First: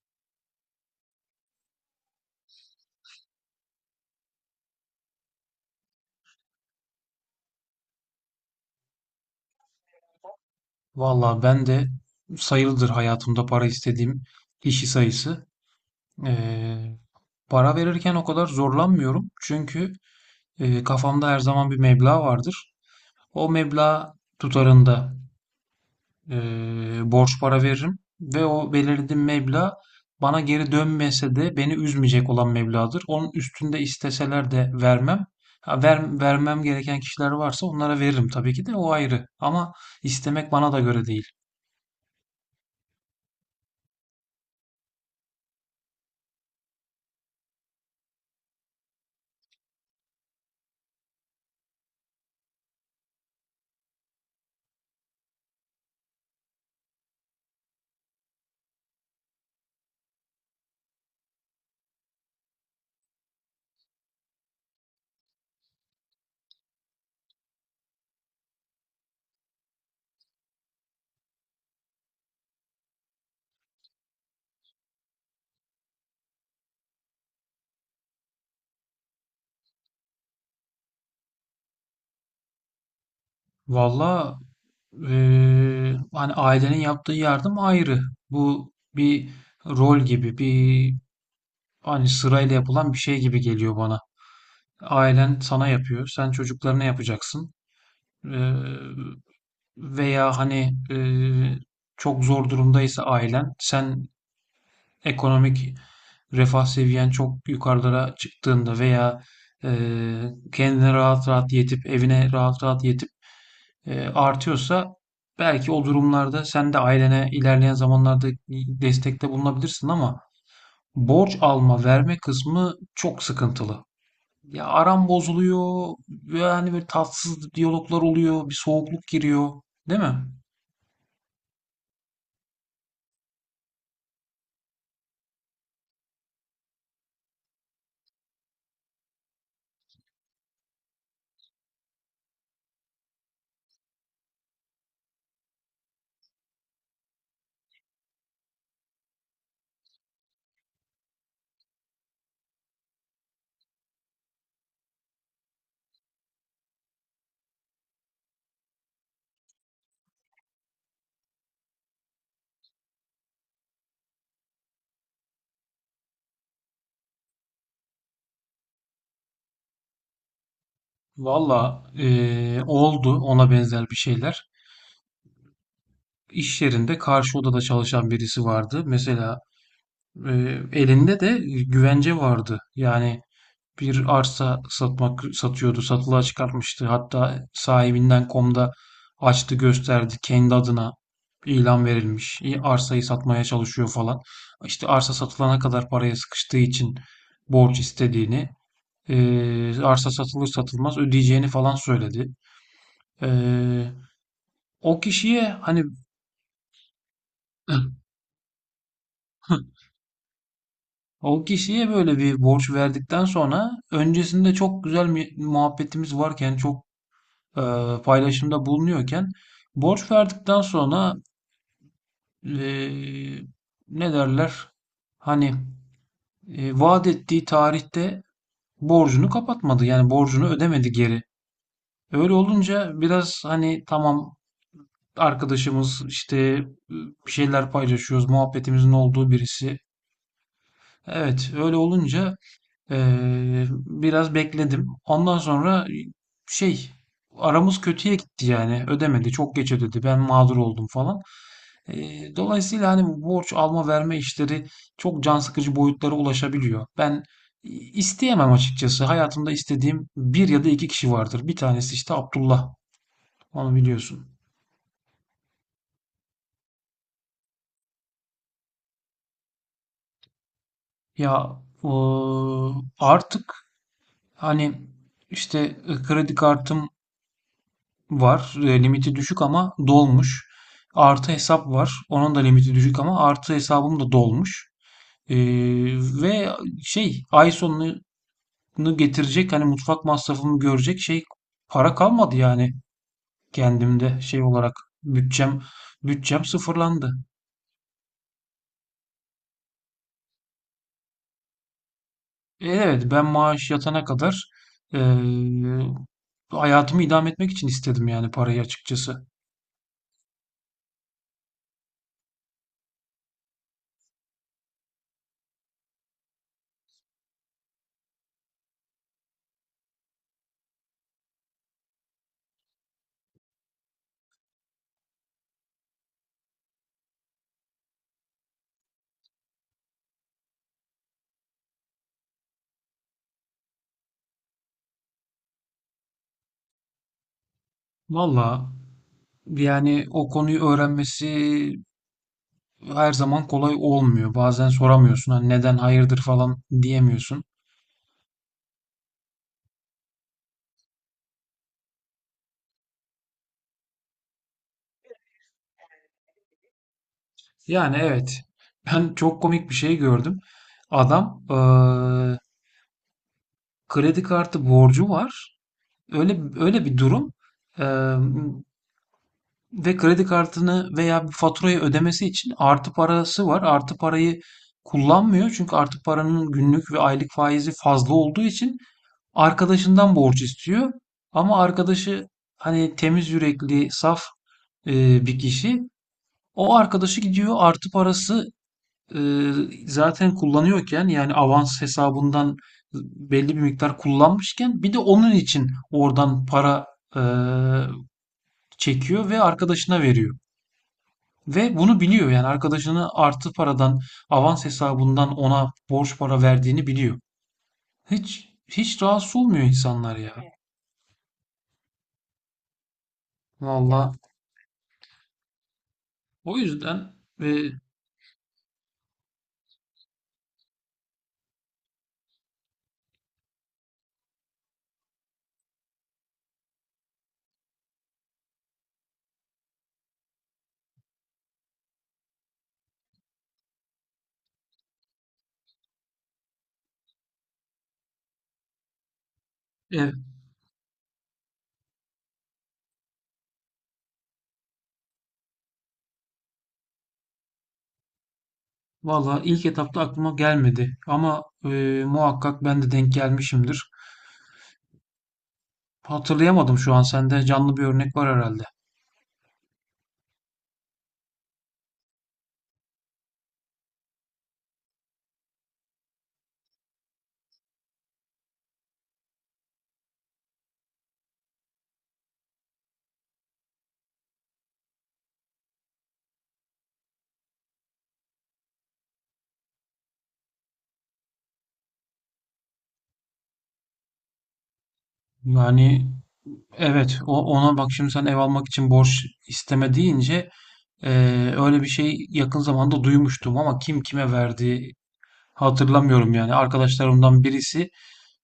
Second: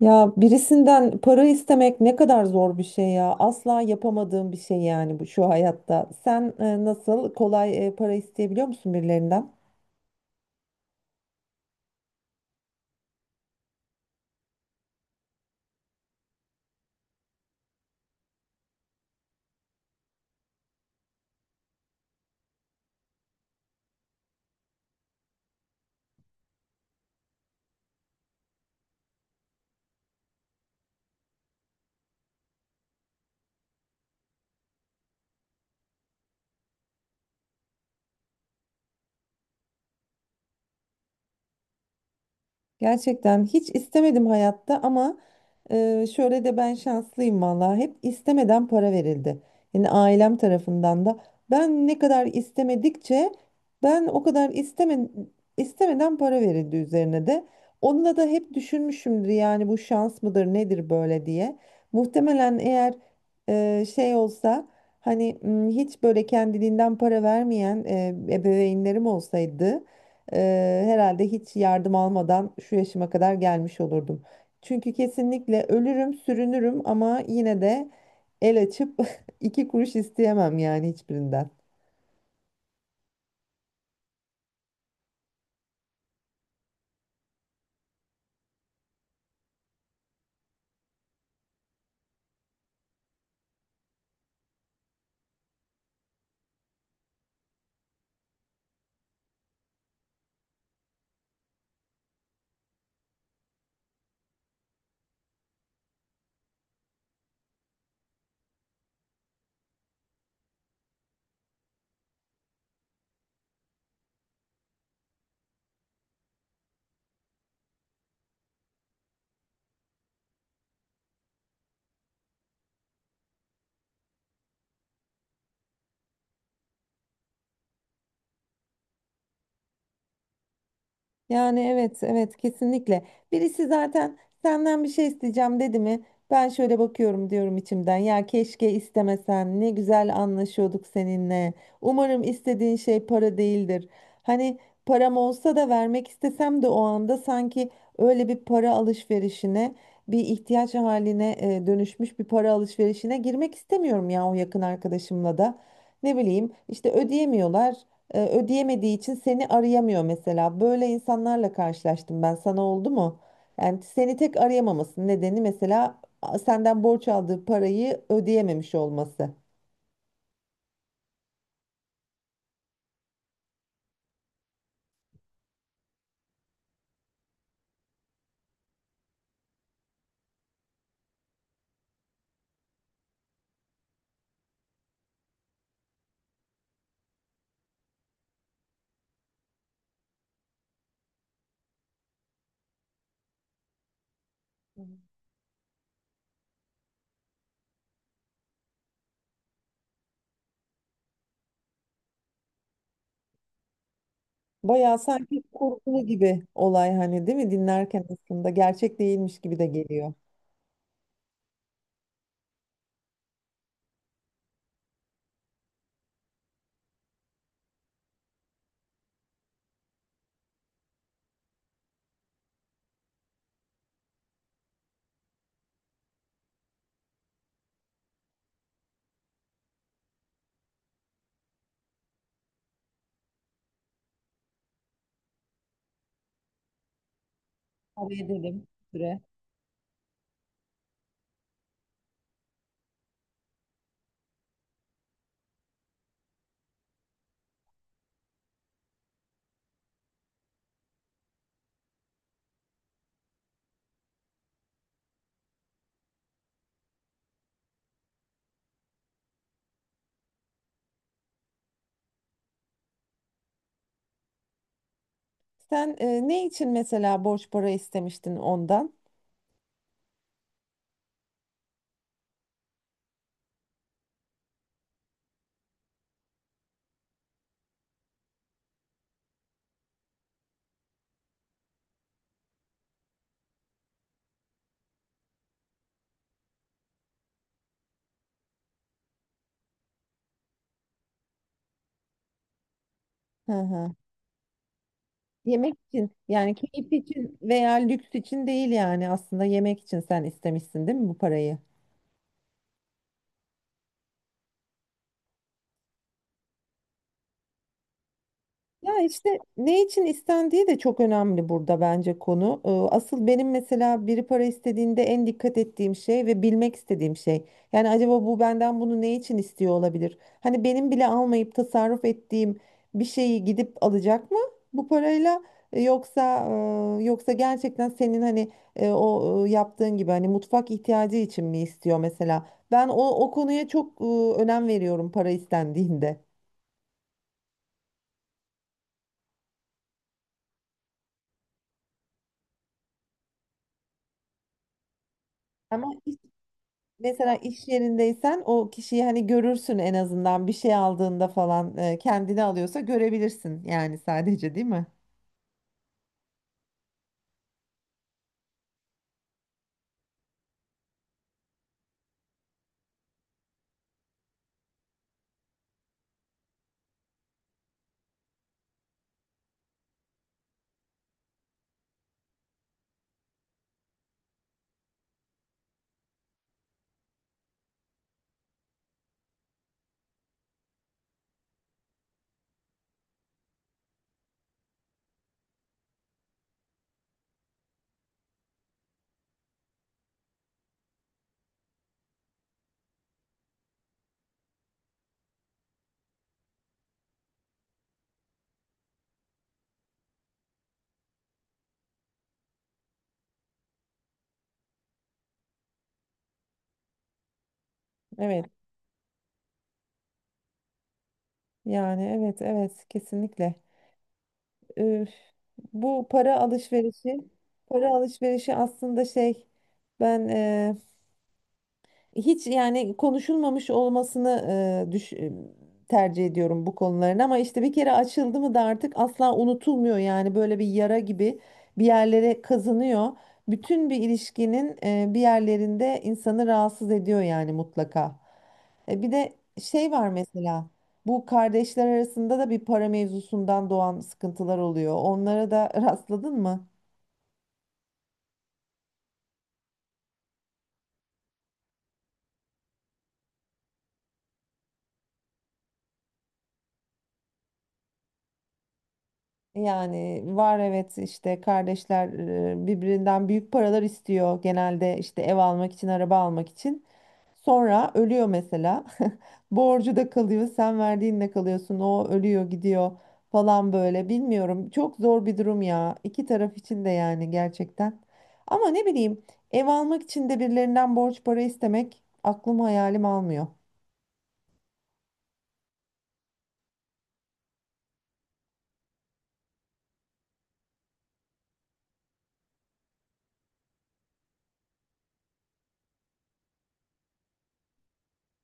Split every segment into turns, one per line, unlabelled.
Ya birisinden para istemek ne kadar zor bir şey ya. Asla yapamadığım bir şey yani bu şu hayatta. Sen nasıl kolay para isteyebiliyor musun birilerinden?
Valla ben de sayılıdır hayatımda para istediğim kişi sayısı. Ee, Para verirken o kadar zorlanmıyorum. Çünkü kafamda her zaman bir meblağ vardır. O meblağ tutarında e, borç para veririm. Ve o belirlediğim meblağ bana geri dönmese de beni üzmeyecek olan meblağdır. Onun üstünde isteseler de vermem. Ha, vermem gereken kişiler varsa onlara veririm, tabii ki de, o ayrı. Ama istemek bana da göre değil.
Gerçekten hiç istemedim hayatta ama şöyle de ben şanslıyım vallahi hep istemeden para verildi. Yani ailem tarafından da ben ne kadar istemedikçe ben o kadar istemeden para verildi üzerine de. Onunla da hep düşünmüşümdür yani bu şans mıdır nedir böyle diye. Muhtemelen eğer şey olsa hani hiç böyle kendiliğinden para vermeyen ebeveynlerim olsaydı. Herhalde hiç yardım almadan şu yaşıma kadar gelmiş olurdum. Çünkü kesinlikle ölürüm, sürünürüm ama yine de el açıp iki kuruş isteyemem yani hiçbirinden.
Valla, hani ailenin yaptığı yardım ayrı. Bu bir rol gibi, bir, hani sırayla yapılan bir şey gibi geliyor bana. Ailen sana yapıyor, sen çocuklarına yapacaksın. Eee, Veya hani, çok zor durumdaysa ailen, sen ekonomik refah seviyen çok yukarılara çıktığında veya kendine rahat rahat yetip, evine rahat rahat yetip artıyorsa belki o durumlarda sen de ailene ilerleyen zamanlarda destekte bulunabilirsin. Ama borç alma verme kısmı çok sıkıntılı. Ya aram bozuluyor, yani böyle tatsız diyaloglar oluyor, bir soğukluk giriyor, değil mi?
Yani evet evet kesinlikle. Birisi zaten senden bir şey isteyeceğim dedi mi? Ben şöyle bakıyorum diyorum içimden. Ya keşke istemesen. Ne güzel anlaşıyorduk seninle. Umarım istediğin şey para değildir. Hani param olsa da vermek istesem de o anda sanki öyle bir para alışverişine, bir ihtiyaç haline dönüşmüş bir para alışverişine girmek istemiyorum ya o yakın arkadaşımla da. Ne bileyim işte ödeyemiyorlar ödeyemediği için seni arayamıyor mesela. Böyle insanlarla karşılaştım ben. Sana oldu mu? Yani seni tek arayamamasının nedeni mesela senden borç aldığı parayı ödeyememiş olması.
Valla, oldu ona benzer bir şeyler. İş yerinde karşı odada çalışan birisi vardı. Mesela e, elinde de güvence vardı. Yani bir arsa satıyordu. Satılığa çıkartmıştı. Hatta sahibinden komda açtı gösterdi, kendi adına ilan verilmiş. İyi, arsayı satmaya çalışıyor falan. İşte arsa satılana kadar paraya sıkıştığı için borç istediğini, arsa satılır satılmaz ödeyeceğini falan söyledi. Eee,
Bayağı
O
sanki
kişiye hani
kurgulu gibi olay hani değil mi? Dinlerken aslında gerçek değilmiş gibi de geliyor.
o kişiye böyle bir borç verdikten sonra, öncesinde çok güzel muhabbetimiz varken, çok e, paylaşımda bulunuyorken, borç verdikten sonra, e, ne derler? Hani vaat ettiği tarihte borcunu kapatmadı. Yani borcunu ödemedi geri. Öyle olunca biraz, hani tamam, arkadaşımız işte, bir şeyler
Araya
paylaşıyoruz,
edelim.
muhabbetimizin
Süre.
olduğu birisi. Evet, öyle olunca biraz bekledim. Ondan sonra şey aramız kötüye gitti yani. Ödemedi, çok geç ödedi. Ben mağdur oldum falan. Dolayısıyla hani bu borç alma verme işleri çok can sıkıcı boyutlara ulaşabiliyor. Ben isteyemem açıkçası. Hayatımda istediğim bir ya da iki kişi vardır. Bir tanesi işte Abdullah. Onu biliyorsun.
Sen ne için mesela borç para istemiştin ondan?
Ya o, artık hani işte kredi kartım var. E, limiti düşük ama dolmuş. Artı hesap var. Onun da limiti düşük, ama artı hesabım da dolmuş. Ee, Ve ay sonunu bunu getirecek, hani mutfak masrafımı görecek para kalmadı yani
Hı hı.
kendimde olarak bütçem
Yemek için
bütçem
yani keyif
sıfırlandı.
için veya lüks için değil yani aslında yemek için sen istemişsin değil mi bu parayı?
E, evet, ben maaş yatana kadar eee, hayatımı idame etmek için istedim yani parayı
Ya
açıkçası.
işte ne için istendiği de çok önemli burada bence konu. Asıl benim mesela biri para istediğinde en dikkat ettiğim şey ve bilmek istediğim şey. Yani acaba bu benden bunu ne için istiyor olabilir? Hani benim bile almayıp tasarruf ettiğim bir şeyi gidip alacak mı bu parayla? Yoksa gerçekten senin hani o yaptığın gibi hani mutfak ihtiyacı için mi istiyor mesela? Ben o konuya çok önem veriyorum para istendiğinde.
Valla yani o konuyu öğrenmesi her zaman kolay olmuyor. Bazen soramıyorsun. Hani neden
Ama
hayırdır falan
mesela
diyemiyorsun.
iş yerindeysen o kişiyi hani görürsün en azından bir şey aldığında falan kendini alıyorsa görebilirsin yani sadece değil mi?
Yani evet. Ben çok komik bir şey gördüm. Adam kredi kartı borcu var. Öyle öyle bir durum. Eee, Ve kredi kartını veya bir faturayı ödemesi için artı parası var. Artı parayı kullanmıyor. Çünkü artı paranın günlük ve aylık faizi fazla olduğu için arkadaşından borç istiyor. Ama arkadaşı hani temiz yürekli, saf bir kişi. O arkadaşı gidiyor, artı parası e, zaten kullanıyorken, yani avans hesabından belli bir miktar kullanmışken, bir de onun için oradan para e, çekiyor ve arkadaşına veriyor. Ve bunu biliyor, yani arkadaşını artı paradan avans hesabından ona borç para verdiğini biliyor. Hiç
Evet
hiç rahatsız olmuyor insanlar ya. Evet.
yani evet evet kesinlikle.
Valla,
Üf, bu para
o yüzden,
alışverişi
e,
para alışverişi aslında şey ben hiç yani konuşulmamış olmasını e, düş- e, tercih ediyorum bu konuların ama işte bir kere açıldı mı da artık asla unutulmuyor yani böyle bir yara gibi bir yerlere kazınıyor. Bütün bir ilişkinin bir yerlerinde insanı rahatsız ediyor yani mutlaka. Bir de şey var
e,
mesela bu kardeşler arasında da bir para mevzusundan doğan sıkıntılar oluyor. Onlara da rastladın mı?
valla ilk etapta aklıma gelmedi ama muhakkak ben de denk gelmişimdir. Hatırlayamadım şu an, sende canlı bir örnek var herhalde.
Yani var evet işte kardeşler birbirinden büyük paralar istiyor genelde işte ev almak için araba almak için. Sonra ölüyor mesela. Borcu da kalıyor sen verdiğinle kalıyorsun o ölüyor gidiyor falan böyle bilmiyorum. Çok zor bir durum ya iki taraf için de yani gerçekten. Ama ne bileyim ev almak için de birilerinden borç para istemek aklım hayalim almıyor.
Yani evet, o, ona bak, şimdi sen ev almak için borç isteme deyince öyle bir şey yakın zamanda duymuştum ama kim kime verdi hatırlamıyorum yani. Arkadaşlarımdan birisi,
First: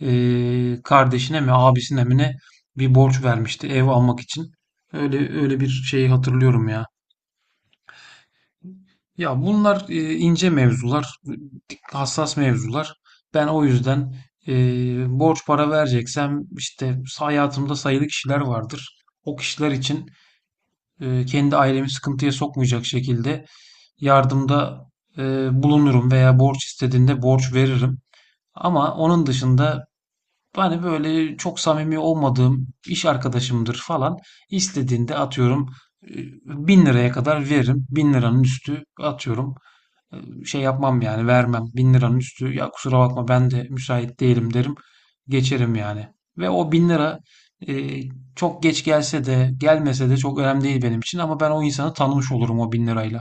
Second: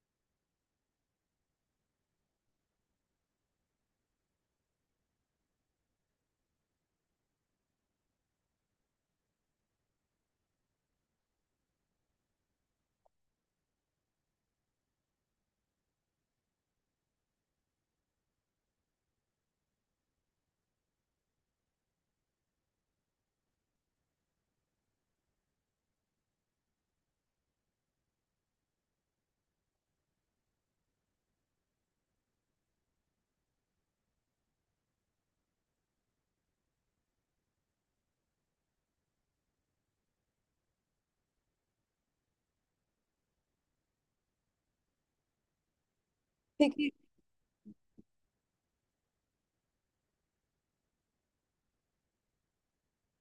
kardeşine mi abisine mi ne, bir borç vermişti ev almak için. Öyle öyle bir şeyi hatırlıyorum ya. Ya bunlar ince mevzular, hassas mevzular. Ben o yüzden borç para vereceksem işte hayatımda sayılı kişiler vardır. O kişiler için kendi ailemi sıkıntıya sokmayacak şekilde yardımda bulunurum veya borç istediğinde borç veririm. Ama onun dışında, hani böyle çok samimi olmadığım iş arkadaşımdır falan, İstediğinde atıyorum e, 1.000 liraya kadar veririm. 1.000 liranın üstü, atıyorum, şey yapmam yani vermem. 1.000 liranın üstü, ya kusura bakma ben de müsait değilim, derim. Geçerim yani. Ve o bin
Peki,
lira e, çok geç gelse de gelmese de çok önemli değil benim için. Ama ben o insanı tanımış olurum o 1.000 lirayla.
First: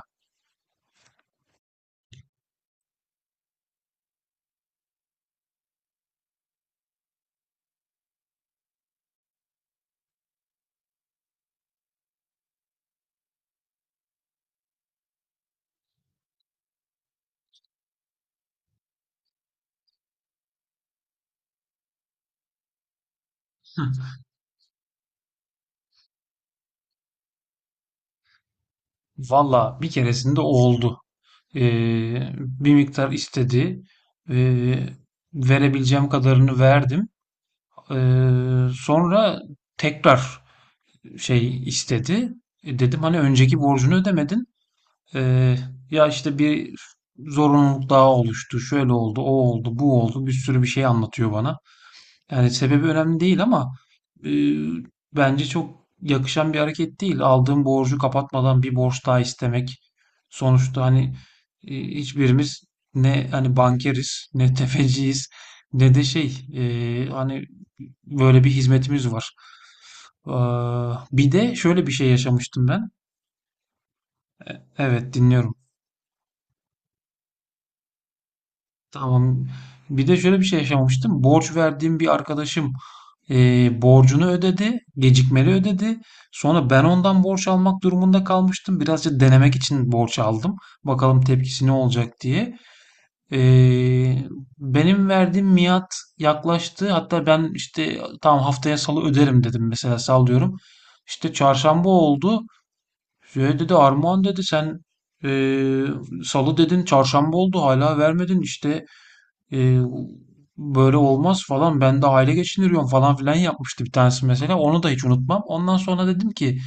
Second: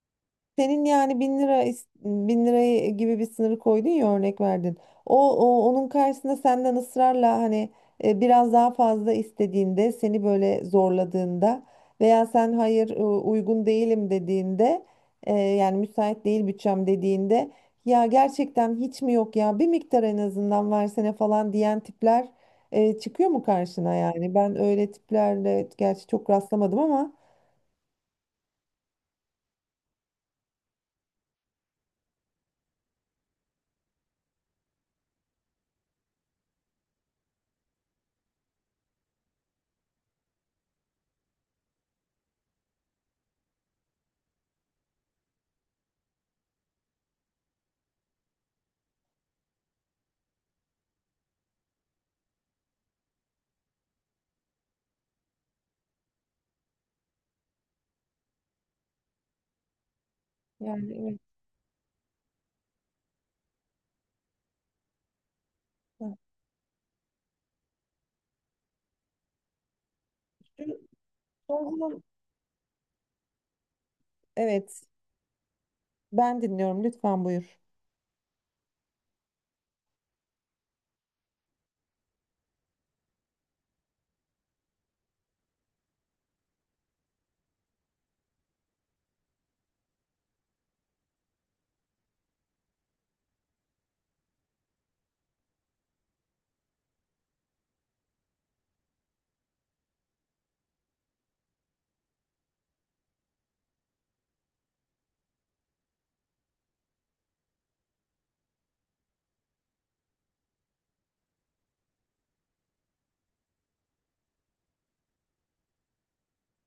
senin yani 1.000 lirayı gibi bir sınırı koydun ya örnek verdin. O onun karşısında senden ısrarla hani biraz daha fazla istediğinde seni böyle zorladığında veya sen hayır uygun değilim dediğinde yani müsait değil bütçem dediğinde ya gerçekten hiç mi yok ya bir miktar en azından versene falan diyen tipler çıkıyor mu karşına yani? Ben öyle tiplerle gerçi çok rastlamadım ama
Valla, bir keresinde o oldu. Bir miktar istedi. Ee, Verebileceğim kadarını verdim. Sonra tekrar istedi. E, dedim, hani önceki borcunu ödemedin. Ee, Ya işte bir zorunluluk daha oluştu, şöyle oldu, o oldu, bu oldu, bir sürü bir şey anlatıyor bana. Yani sebebi önemli değil ama e, bence çok yakışan bir hareket değil. Aldığım borcu kapatmadan bir borç daha istemek. Sonuçta
yani
hani
evet.
hiçbirimiz ne hani bankeriz, ne tefeciyiz, ne de şey, hani böyle bir hizmetimiz var. Ee,
Şu
Bir de
son
şöyle bir
zaman-
şey yaşamıştım ben.
Evet.
Evet, dinliyorum.
Ben dinliyorum lütfen buyur.
Tamam. Bir de şöyle bir şey yaşamıştım. Borç verdiğim bir arkadaşım borcunu ödedi, gecikmeli ödedi. Sonra ben ondan borç almak durumunda kalmıştım. Birazcık denemek için borç aldım. Bakalım tepkisi ne olacak diye. Eee, Benim verdiğim miat yaklaştı. Hatta ben işte tam haftaya salı öderim dedim, mesela sallıyorum. İşte çarşamba oldu. Şey dedi, Armağan dedi, sen eee, salı dedin, çarşamba oldu, hala vermedin işte. Ee, Böyle olmaz falan, ben de aile geçindiriyorum falan filan yapmıştı bir tanesi, mesela onu da hiç unutmam. Ondan sonra dedim ki,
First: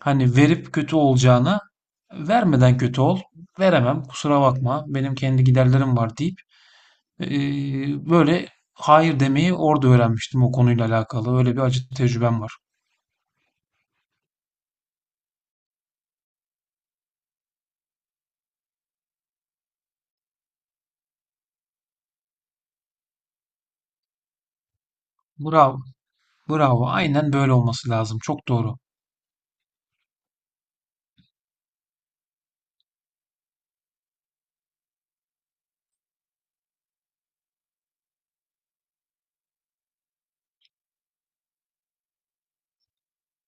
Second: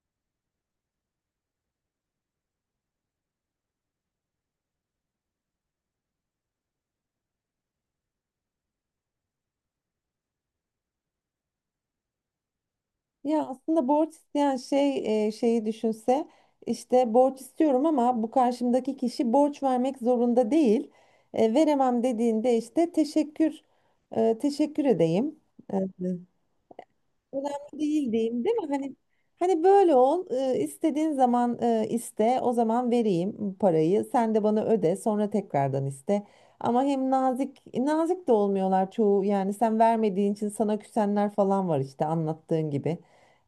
hani verip kötü olacağına vermeden kötü ol, veremem kusura bakma benim kendi giderlerim var deyip, böyle hayır demeyi orada öğrenmiştim. O konuyla alakalı öyle bir acı tecrübem var.
Ya aslında borç isteyen şeyi düşünse işte borç istiyorum ama bu karşımdaki kişi borç vermek zorunda değil. Veremem dediğinde işte teşekkür edeyim. E,
Bravo, bravo, aynen, böyle
Önemli
olması
değil
lazım,
diyeyim
çok
değil mi?
doğru.
Hani böyle istediğin zaman iste o zaman vereyim parayı sen de bana öde sonra tekrardan iste. Ama hem nazik nazik de olmuyorlar çoğu yani sen vermediğin için sana küsenler falan var işte anlattığın gibi.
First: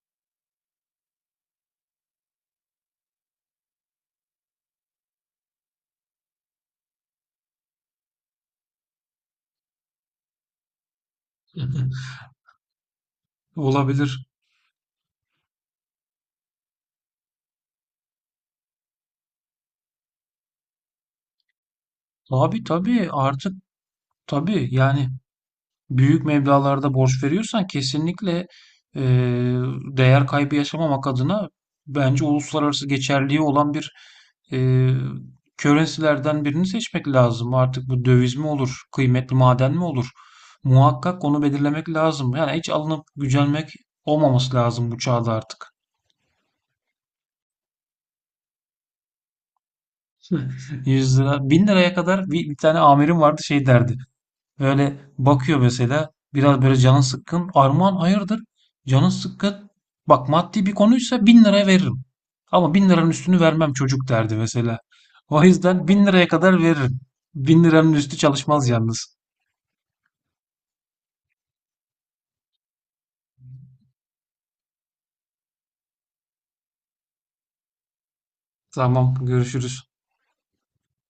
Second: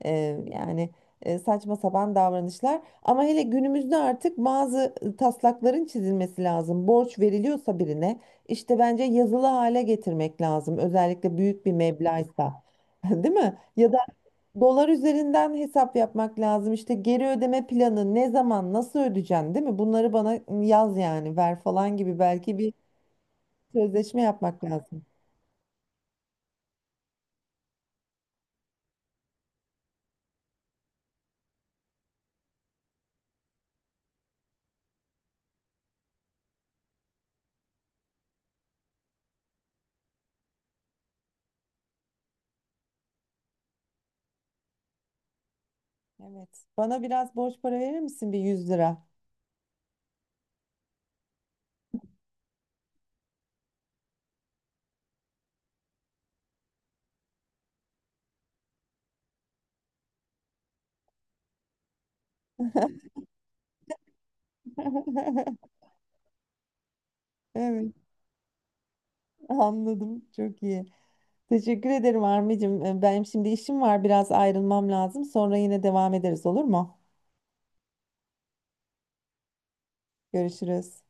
E, Yani saçma sapan davranışlar ama hele günümüzde artık bazı taslakların çizilmesi lazım. Borç veriliyorsa birine işte bence yazılı hale getirmek lazım özellikle büyük bir meblağsa. Değil mi? Ya da
Olabilir.
dolar üzerinden hesap yapmak lazım. İşte geri ödeme planı ne zaman nasıl ödeyeceksin değil mi? Bunları bana yaz yani ver falan gibi belki
Abi
bir
tabii, artık
sözleşme yapmak
tabii
lazım.
yani büyük meblağlarda borç veriyorsan kesinlikle eee, değer kaybı yaşamamak adına, bence uluslararası geçerliği olan bir eee currency'lerden birini seçmek lazım. Artık bu döviz mi olur, kıymetli maden mi olur? Muhakkak onu belirlemek lazım. Yani hiç alınıp gücenmek olmaması lazım bu çağda artık.
Evet. Bana biraz borç para verir misin bir 100 lira?
100 lira, 1.000 liraya kadar, bir tane amirim vardı, şey derdi. Böyle bakıyor mesela, biraz böyle canın sıkkın. Armağan, hayırdır? Canın sıkkın. Bak, maddi bir konuysa 1.000 lira veririm. Ama bin liranın üstünü vermem çocuk, derdi mesela. O yüzden 1.000 liraya kadar veririm. Bin liranın
Evet,
üstü çalışmaz yalnız.
anladım. Çok iyi. Teşekkür ederim Armi'cim. Benim şimdi işim var. Biraz ayrılmam lazım. Sonra yine devam ederiz olur mu?
Tamam, görüşürüz.
Görüşürüz.